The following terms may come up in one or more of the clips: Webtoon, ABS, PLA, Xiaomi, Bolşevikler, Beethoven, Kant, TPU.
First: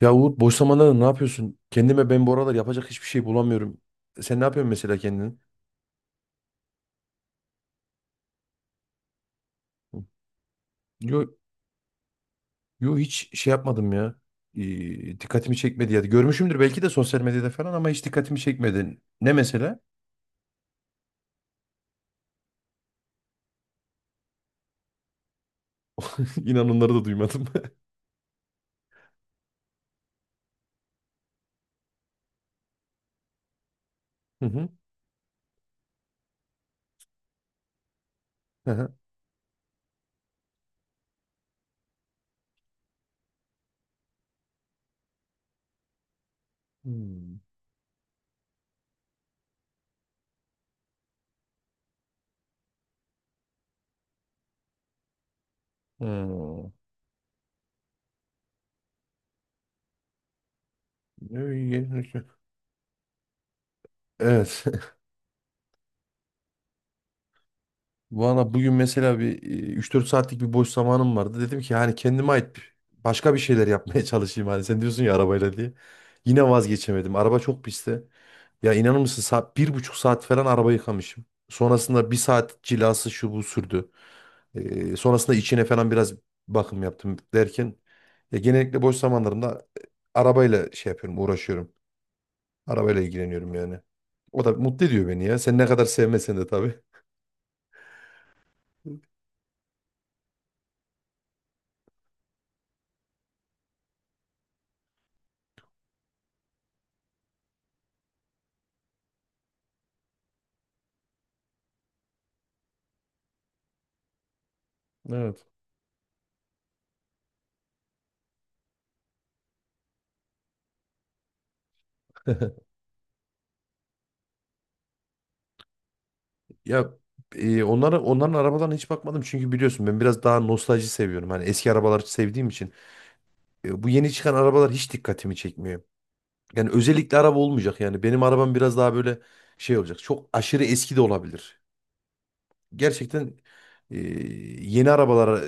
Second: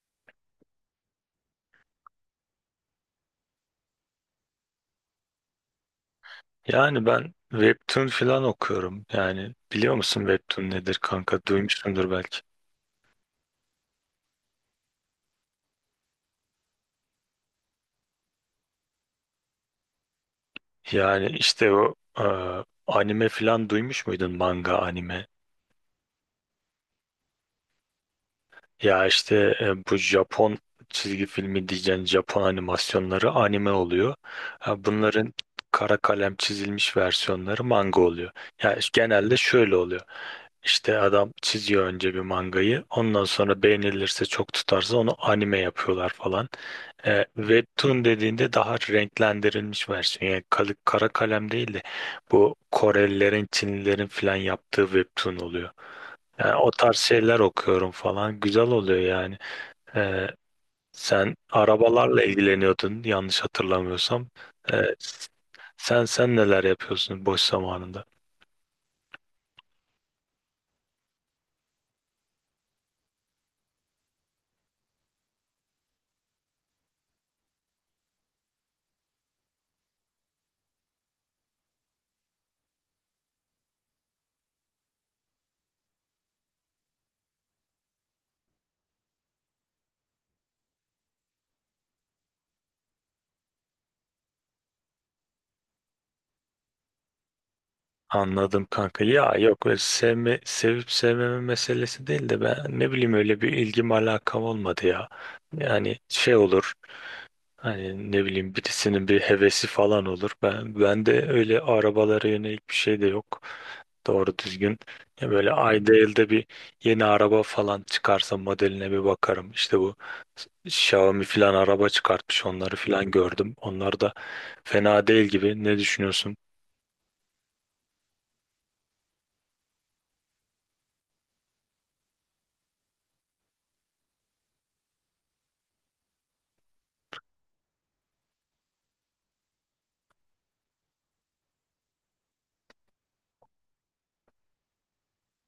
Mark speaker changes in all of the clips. Speaker 1: Ya Uğur, boş zamanlarda ne yapıyorsun? Kendime ben bu aralar yapacak hiçbir şey bulamıyorum. Sen ne yapıyorsun mesela kendin?
Speaker 2: Yani ben Webtoon falan okuyorum. Yani biliyor musun Webtoon nedir
Speaker 1: Yo,
Speaker 2: kanka? Duymuşsundur belki.
Speaker 1: yo hiç şey yapmadım ya. Dikkatimi çekmedi ya. Görmüşümdür belki de sosyal medyada falan ama hiç dikkatimi çekmedi. Ne mesela?
Speaker 2: Yani işte o anime falan duymuş muydun? Manga, anime.
Speaker 1: İnan onları da duymadım.
Speaker 2: Ya işte bu Japon çizgi filmi diyeceğin Japon animasyonları anime oluyor.
Speaker 1: Hı hı.
Speaker 2: Ha, bunların kara kalem çizilmiş versiyonları manga oluyor.
Speaker 1: Hı
Speaker 2: Ya
Speaker 1: hı.
Speaker 2: işte genelde şöyle oluyor. İşte adam çiziyor önce bir mangayı. Ondan sonra beğenilirse çok tutarsa onu anime yapıyorlar falan.
Speaker 1: Hmm.
Speaker 2: Webtoon dediğinde daha renklendirilmiş versiyon. Yani kara kalem değil de bu Korelilerin, Çinlilerin falan yaptığı webtoon oluyor. Yani
Speaker 1: Hmm.
Speaker 2: o tarz şeyler okuyorum falan. Güzel oluyor yani. Ee, sen arabalarla
Speaker 1: Ee,
Speaker 2: ilgileniyordun yanlış hatırlamıyorsam.
Speaker 1: Evet.
Speaker 2: Ee, sen neler yapıyorsun boş zamanında?
Speaker 1: Valla bugün mesela bir 3-4 saatlik bir boş zamanım vardı. Dedim ki hani başka bir şeyler yapmaya çalışayım. Hani sen diyorsun ya arabayla diye. Yine vazgeçemedim. Araba çok pisti. Ya inanır mısın saat, 1,5 saat falan araba yıkamışım. Sonrasında bir saat cilası şu bu sürdü. Sonrasında içine falan biraz bakım yaptım derken ya genellikle boş zamanlarımda arabayla şey yapıyorum, uğraşıyorum. Arabayla ilgileniyorum yani. O da mutlu ediyor beni ya. Sen ne kadar sevmesen de tabii.
Speaker 2: Anladım kanka. Ya yok, öyle sevme, sevip sevmeme meselesi değil de ben ne bileyim, öyle bir ilgim alakam olmadı ya. Yani şey olur. Hani ne bileyim, birisinin bir hevesi falan olur. Ben de öyle arabalara yönelik bir şey de yok. Doğru düzgün. Ya
Speaker 1: Evet.
Speaker 2: böyle ayda elde bir yeni araba falan çıkarsa modeline bir bakarım. İşte bu Xiaomi falan araba çıkartmış. Onları falan gördüm. Onlar da fena değil gibi. Ne düşünüyorsun?
Speaker 1: Ya onlara, onların arabalarına hiç bakmadım çünkü biliyorsun ben biraz daha nostalji seviyorum. Hani eski arabaları sevdiğim için bu yeni çıkan arabalar hiç dikkatimi çekmiyor. Yani özellikle araba olmayacak, yani benim arabam biraz daha böyle şey olacak. Çok aşırı eski de olabilir. Gerçekten e, yeni arabalara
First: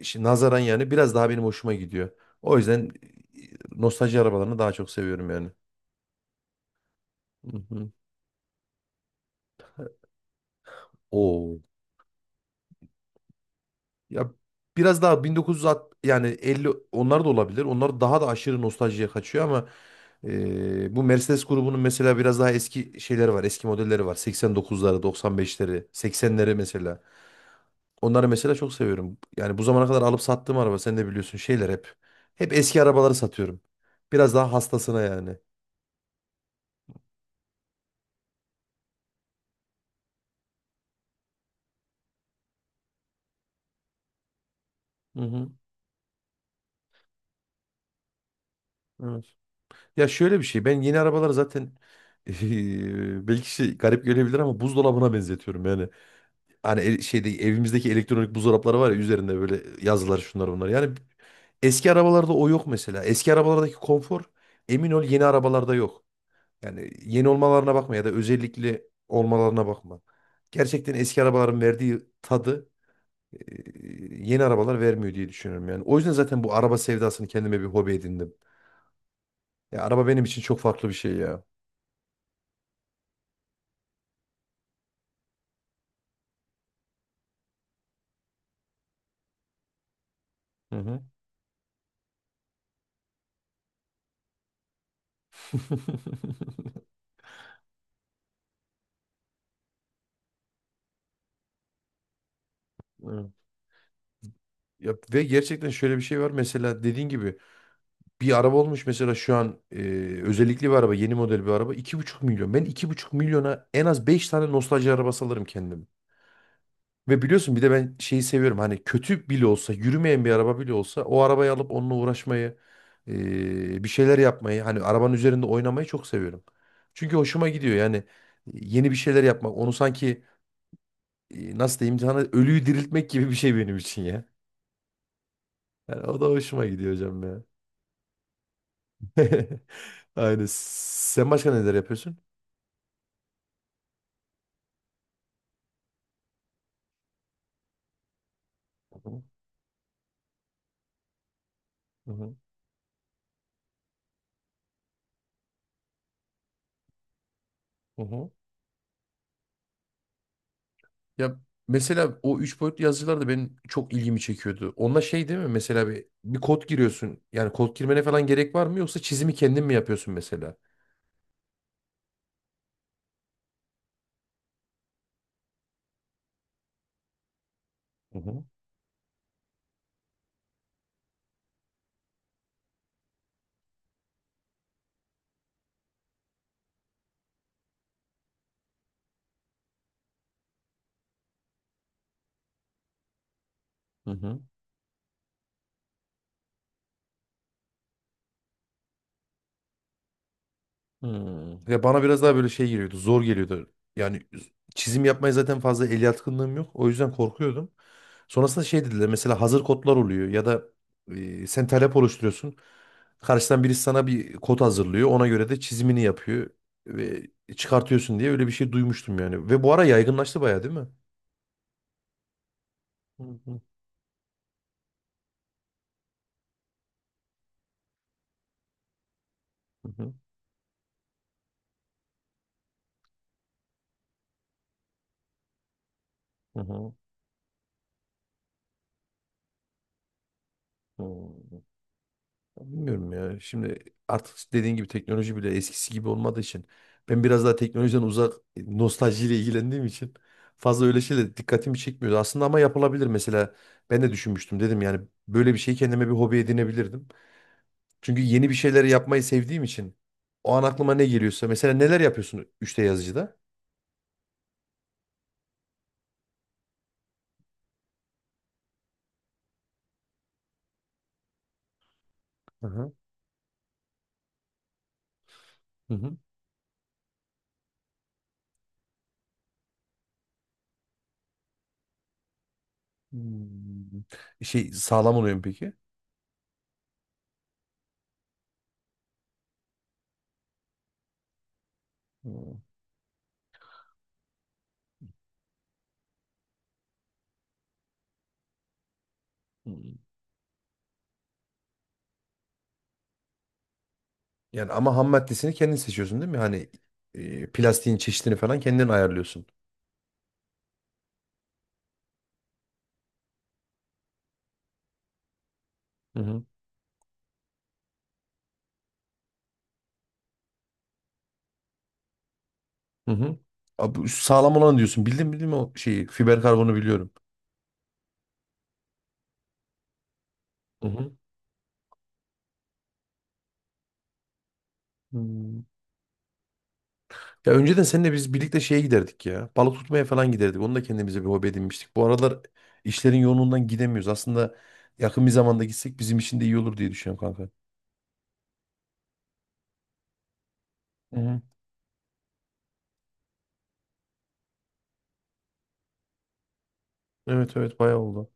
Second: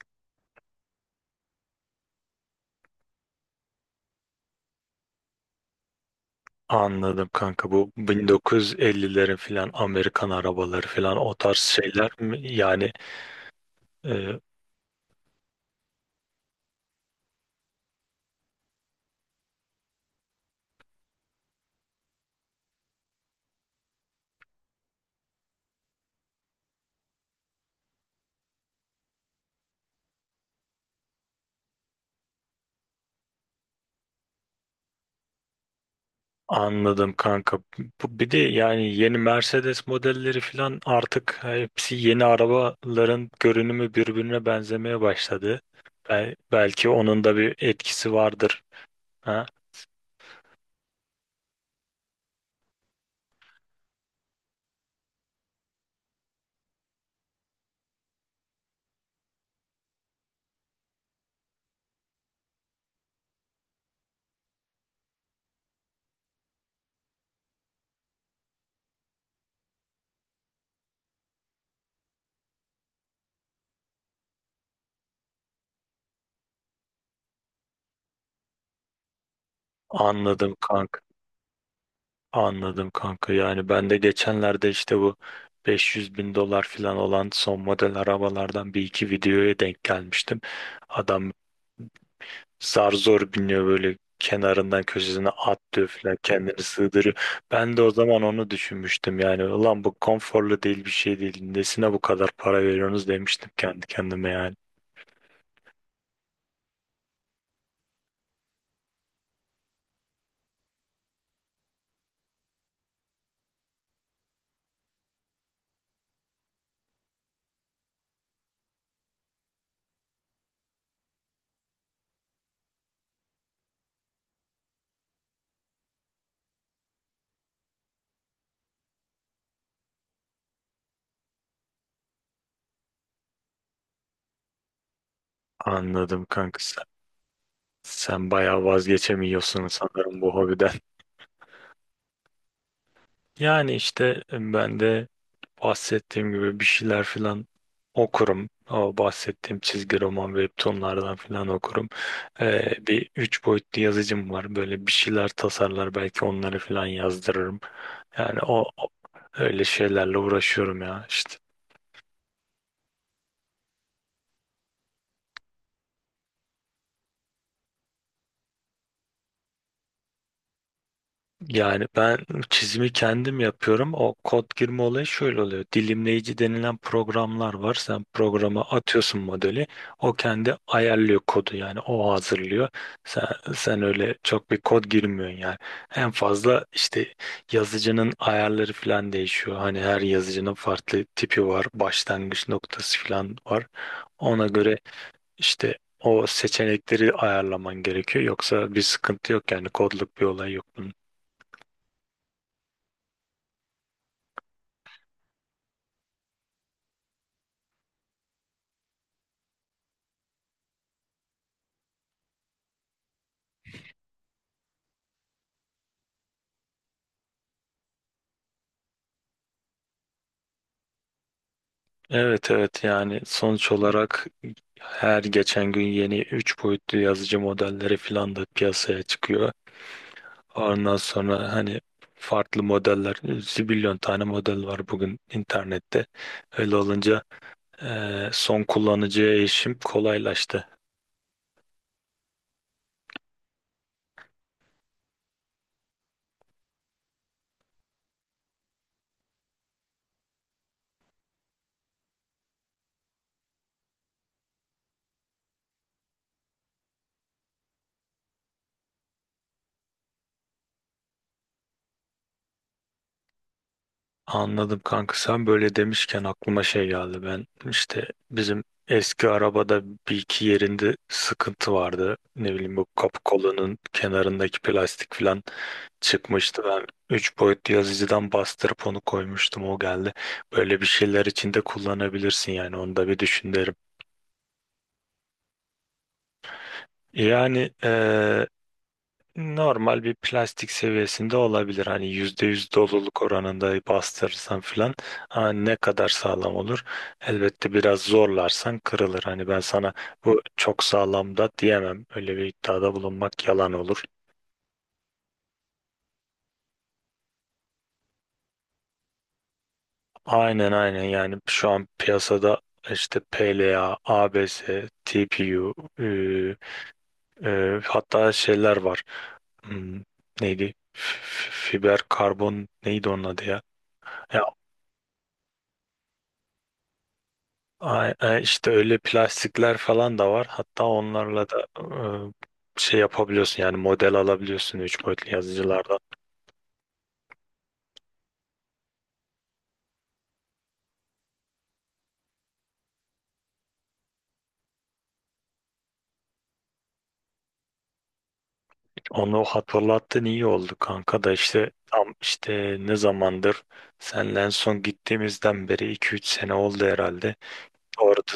Speaker 1: nazaran yani biraz daha benim hoşuma gidiyor. O yüzden nostalji arabalarını daha çok seviyorum yani.
Speaker 2: Anladım kanka,
Speaker 1: Hı
Speaker 2: bu 1950'lerin filan Amerikan arabaları filan o
Speaker 1: hı.
Speaker 2: tarz şeyler mi? Yani
Speaker 1: Ya
Speaker 2: e,
Speaker 1: biraz daha 1960, yani 50, onlar da olabilir. Onlar daha da aşırı nostaljiye kaçıyor ama bu Mercedes grubunun mesela biraz daha eski şeyleri var. Eski modelleri var. 89'ları, 95'leri, 80'leri mesela. Onları mesela çok seviyorum. Yani bu zamana kadar alıp sattığım araba, sen de biliyorsun, şeyler hep. Hep eski arabaları satıyorum. Biraz daha hastasına yani.
Speaker 2: Anladım kanka. Bu bir de yani, yeni Mercedes modelleri falan artık, hepsi yeni arabaların görünümü birbirine benzemeye
Speaker 1: Hı hı.
Speaker 2: başladı. Belki onun da bir etkisi vardır.
Speaker 1: Evet.
Speaker 2: Ha?
Speaker 1: Ya şöyle bir şey, ben yeni arabaları zaten belki şey garip gelebilir ama buzdolabına benzetiyorum yani. Hani şeyde, evimizdeki elektronik buzdolapları var ya, üzerinde böyle yazılar, şunlar bunlar. Yani eski arabalarda o yok mesela. Eski arabalardaki konfor, emin ol yeni arabalarda yok. Yani yeni olmalarına bakma ya da özellikli olmalarına bakma. Gerçekten eski arabaların verdiği tadı e, yeni arabalar vermiyor diye düşünüyorum yani. O yüzden zaten bu araba sevdasını kendime bir hobi edindim. Ya araba benim için
Speaker 2: Anladım
Speaker 1: çok farklı bir
Speaker 2: kanka.
Speaker 1: şey ya.
Speaker 2: Anladım kanka. Yani ben de geçenlerde işte bu 500 bin dolar falan olan son model arabalardan bir iki videoya denk gelmiştim.
Speaker 1: Hı hı.
Speaker 2: Adam zar zor biniyor, böyle kenarından köşesine atlıyor falan, kendini sığdırıyor. Ben de o zaman onu düşünmüştüm, yani ulan bu konforlu değil, bir şey değil, nesine bu kadar para veriyorsunuz,
Speaker 1: Evet.
Speaker 2: demiştim kendi kendime yani.
Speaker 1: Ya, ve gerçekten şöyle bir şey var, mesela dediğin gibi bir araba olmuş mesela şu an, özellikli bir araba, yeni model bir araba, 2,5 milyon. Ben 2,5 milyona en az 5 tane nostalji arabası alırım kendime. Ve biliyorsun bir de ben şeyi seviyorum, hani kötü bile olsa, yürümeyen bir araba bile olsa o arabayı alıp onunla uğraşmayı, bir şeyler yapmayı, hani arabanın üzerinde oynamayı çok seviyorum. Çünkü hoşuma gidiyor yani, yeni bir şeyler yapmak, onu sanki, nasıl diyeyim sana, ölüyü diriltmek gibi bir şey benim için ya. Yani o da
Speaker 2: Anladım kanka
Speaker 1: hoşuma
Speaker 2: sen,
Speaker 1: gidiyor hocam ya.
Speaker 2: sen bayağı vazgeçemiyorsun sanırım bu
Speaker 1: Aynen.
Speaker 2: hobiden.
Speaker 1: Sen başka neler yapıyorsun?
Speaker 2: Yani işte ben de bahsettiğim gibi bir şeyler filan okurum. O bahsettiğim çizgi roman, webtoonlardan filan okurum.
Speaker 1: Hı hı.
Speaker 2: Bir üç boyutlu yazıcım var. Böyle bir şeyler tasarlar, belki onları filan yazdırırım.
Speaker 1: Hı hı.
Speaker 2: Yani öyle şeylerle uğraşıyorum ya. İşte.
Speaker 1: Ya mesela o üç boyutlu yazıcılar da benim çok ilgimi çekiyordu. Onda şey değil mi? Mesela bir kod giriyorsun. Yani kod girmene falan gerek var mı? Yoksa çizimi kendin mi yapıyorsun mesela?
Speaker 2: Yani ben çizimi kendim yapıyorum. O kod girme olayı şöyle oluyor. Dilimleyici denilen programlar var. Sen
Speaker 1: Hı hı.
Speaker 2: programa atıyorsun modeli. O kendi ayarlıyor kodu, yani o hazırlıyor. Sen, sen öyle çok bir kod girmiyorsun yani. En fazla işte yazıcının ayarları falan değişiyor. Hani her yazıcının farklı tipi var. Başlangıç noktası falan var.
Speaker 1: Hı hı.
Speaker 2: Ona göre işte o seçenekleri ayarlaman gerekiyor. Yoksa bir sıkıntı yok, yani kodluk bir olay yok bunun.
Speaker 1: Hmm. Ya bana biraz daha böyle şey geliyordu. Zor geliyordu. Yani çizim yapmaya zaten fazla el yatkınlığım yok. O yüzden korkuyordum. Sonrasında şey dediler, mesela hazır kodlar oluyor ya da sen talep oluşturuyorsun. Karşıdan birisi sana bir kod hazırlıyor. Ona göre de çizimini yapıyor ve çıkartıyorsun diye öyle bir şey duymuştum yani. Ve bu ara yaygınlaştı bayağı, değil mi?
Speaker 2: Evet, evet, yani
Speaker 1: Hı hı,
Speaker 2: sonuç olarak her geçen gün yeni 3 boyutlu yazıcı modelleri falan da piyasaya çıkıyor.
Speaker 1: hı hı,
Speaker 2: Ondan sonra hani farklı modeller, zibilyon tane model var bugün internette.
Speaker 1: hı
Speaker 2: Öyle
Speaker 1: hı.
Speaker 2: olunca son kullanıcıya erişim kolaylaştı.
Speaker 1: Bilmiyorum ya. Şimdi artık dediğin gibi teknoloji bile eskisi gibi olmadığı için, ben biraz daha teknolojiden uzak nostaljiyle ilgilendiğim için fazla öyle şeyle dikkatimi çekmiyor. Aslında ama yapılabilir mesela. Ben de düşünmüştüm, dedim yani böyle bir şeyi kendime bir hobi edinebilirdim. Çünkü yeni bir şeyleri yapmayı sevdiğim için, o an aklıma ne geliyorsa mesela, neler yapıyorsun 3D yazıcıda?
Speaker 2: Anladım kanka, sen böyle demişken aklıma şey geldi. Ben işte bizim eski arabada bir iki yerinde sıkıntı vardı. Ne
Speaker 1: Hı
Speaker 2: bileyim, bu
Speaker 1: hı.
Speaker 2: kapı kolunun kenarındaki plastik falan
Speaker 1: Hı hı.
Speaker 2: çıkmıştı. Ben 3 boyutlu yazıcıdan bastırıp onu koymuştum. O geldi. Böyle bir şeyler içinde kullanabilirsin, yani onu da bir düşün derim.
Speaker 1: Hmm. Şey sağlam oluyor mu peki?
Speaker 2: Yani normal bir plastik seviyesinde olabilir. Hani %100 doluluk oranında bastırırsan filan, ha, ne kadar sağlam olur? Elbette biraz zorlarsan kırılır. Hani ben sana
Speaker 1: Hmm.
Speaker 2: bu çok sağlam da diyemem. Öyle bir iddiada bulunmak yalan olur.
Speaker 1: Yani ama ham maddesini kendin seçiyorsun değil mi? Hani plastiğin çeşidini falan kendin ayarlıyorsun.
Speaker 2: Aynen, aynen, yani şu an piyasada işte PLA, ABS, TPU, e,
Speaker 1: Hı hı.
Speaker 2: hatta şeyler var. Hmm, neydi? Fiber karbon neydi
Speaker 1: Hı
Speaker 2: onun
Speaker 1: hı.
Speaker 2: adı ya?
Speaker 1: Abi, bu
Speaker 2: Ya
Speaker 1: sağlam olanı diyorsun. Bildim bildim o şeyi. Fiber karbonu biliyorum.
Speaker 2: işte öyle plastikler falan da var. Hatta
Speaker 1: Hı hı.
Speaker 2: onlarla da şey yapabiliyorsun, yani model alabiliyorsun 3 boyutlu
Speaker 1: Hmm.
Speaker 2: yazıcılardan.
Speaker 1: Ya önceden seninle biz birlikte şeye giderdik ya. Balık tutmaya falan giderdik. Onu da kendimize bir hobi edinmiştik. Bu aralar işlerin yoğunluğundan gidemiyoruz. Aslında yakın bir zamanda gitsek bizim için de iyi olur diye düşünüyorum kanka.
Speaker 2: Onu hatırlattın, iyi oldu
Speaker 1: Hı
Speaker 2: kanka, da
Speaker 1: hı.
Speaker 2: işte tam işte ne zamandır, senle en son gittiğimizden beri 2-3 sene oldu herhalde.
Speaker 1: Evet, evet, bayağı oldu.
Speaker 2: Orada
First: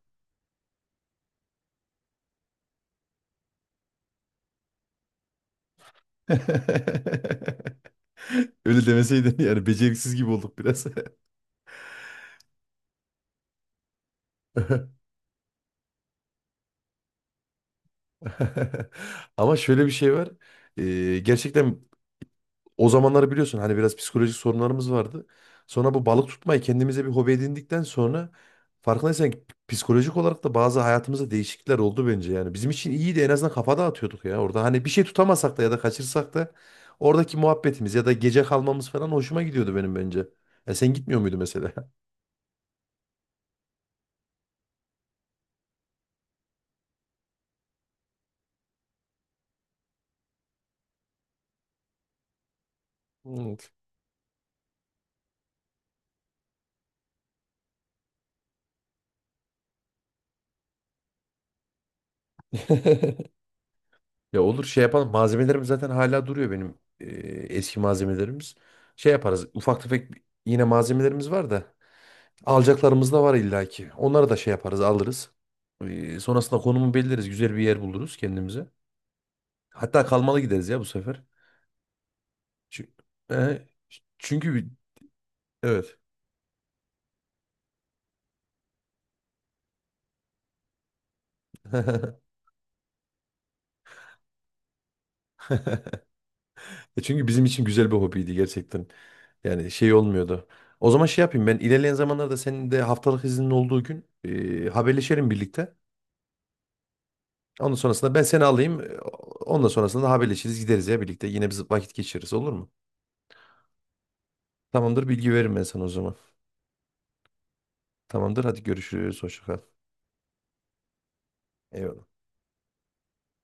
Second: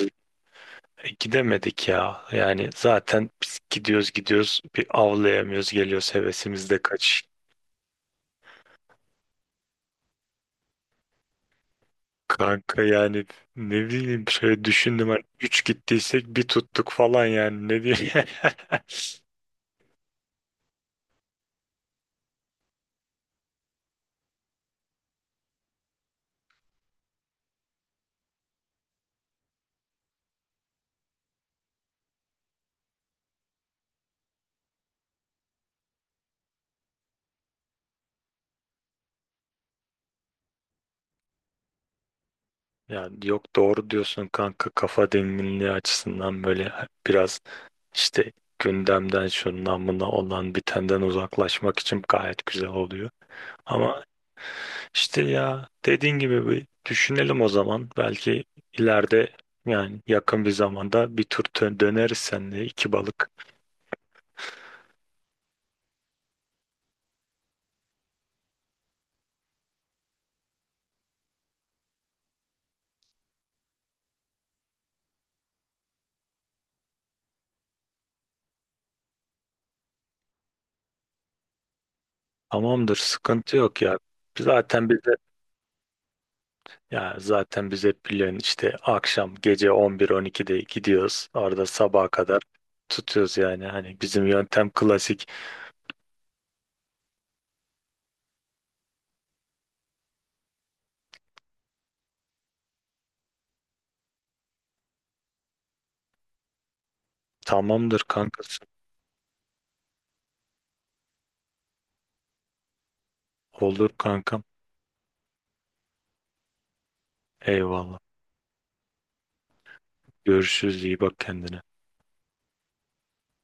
Speaker 2: gidemedik ya. Yani zaten biz gidiyoruz, gidiyoruz, bir avlayamıyoruz, geliyoruz, hevesimiz de kaç.
Speaker 1: Öyle demeseydin, yani beceriksiz gibi olduk biraz.
Speaker 2: Kanka yani ne bileyim, şöyle düşündüm, hani 3 gittiysek bir tuttuk falan, yani ne diyeyim.
Speaker 1: Ama şöyle bir şey var. Gerçekten o zamanları biliyorsun, hani biraz psikolojik sorunlarımız vardı. Sonra bu balık tutmayı kendimize bir hobi edindikten sonra, farkındaysan ki psikolojik olarak da bazı hayatımızda değişiklikler oldu bence yani. Bizim için iyiydi, en azından kafa dağıtıyorduk ya orada. Hani bir şey tutamasak da ya da kaçırsak da, oradaki muhabbetimiz ya da gece kalmamız falan hoşuma gidiyordu benim bence. Ya sen gitmiyor muydu mesela?
Speaker 2: Yani yok, doğru diyorsun kanka, kafa dinginliği açısından böyle biraz işte gündemden, şundan buna, olan bitenden uzaklaşmak için gayet güzel oluyor.
Speaker 1: Evet.
Speaker 2: Ama İşte ya dediğin gibi, bir düşünelim o zaman. Belki ileride, yani yakın bir zamanda bir tur döneriz seninle iki balık.
Speaker 1: Ya olur, şey yapalım. Malzemelerim zaten hala duruyor benim, eski malzemelerimiz. Şey yaparız. Ufak tefek yine malzemelerimiz var da. Alacaklarımız da var illaki. Onları da şey yaparız, alırız. E, sonrasında konumu belirleriz. Güzel bir yer buluruz kendimize. Hatta kalmalı gideriz ya bu sefer. Çünkü,
Speaker 2: Tamamdır, sıkıntı yok ya.
Speaker 1: çünkü bi-
Speaker 2: Zaten bize
Speaker 1: evet.
Speaker 2: zaten biz hep biliyorsun işte akşam gece 11-12'de gidiyoruz. Orada sabaha kadar tutuyoruz yani. Hani bizim yöntem klasik.
Speaker 1: Çünkü bizim için güzel bir hobiydi gerçekten. Yani şey olmuyordu. O zaman şey yapayım, ben ilerleyen zamanlarda senin de haftalık iznin olduğu gün haberleşelim birlikte. Onun
Speaker 2: Tamamdır
Speaker 1: sonrasında ben seni
Speaker 2: kankası.
Speaker 1: alayım. Ondan sonrasında da haberleşiriz, gideriz ya birlikte. Yine biz vakit geçiririz, olur mu?
Speaker 2: Olur kankam.
Speaker 1: Tamamdır, bilgi veririm ben sana o zaman.
Speaker 2: Eyvallah.
Speaker 1: Tamamdır, hadi görüşürüz. Hoşça kal.
Speaker 2: Görüşürüz, iyi bak kendine.
Speaker 1: Eyvallah.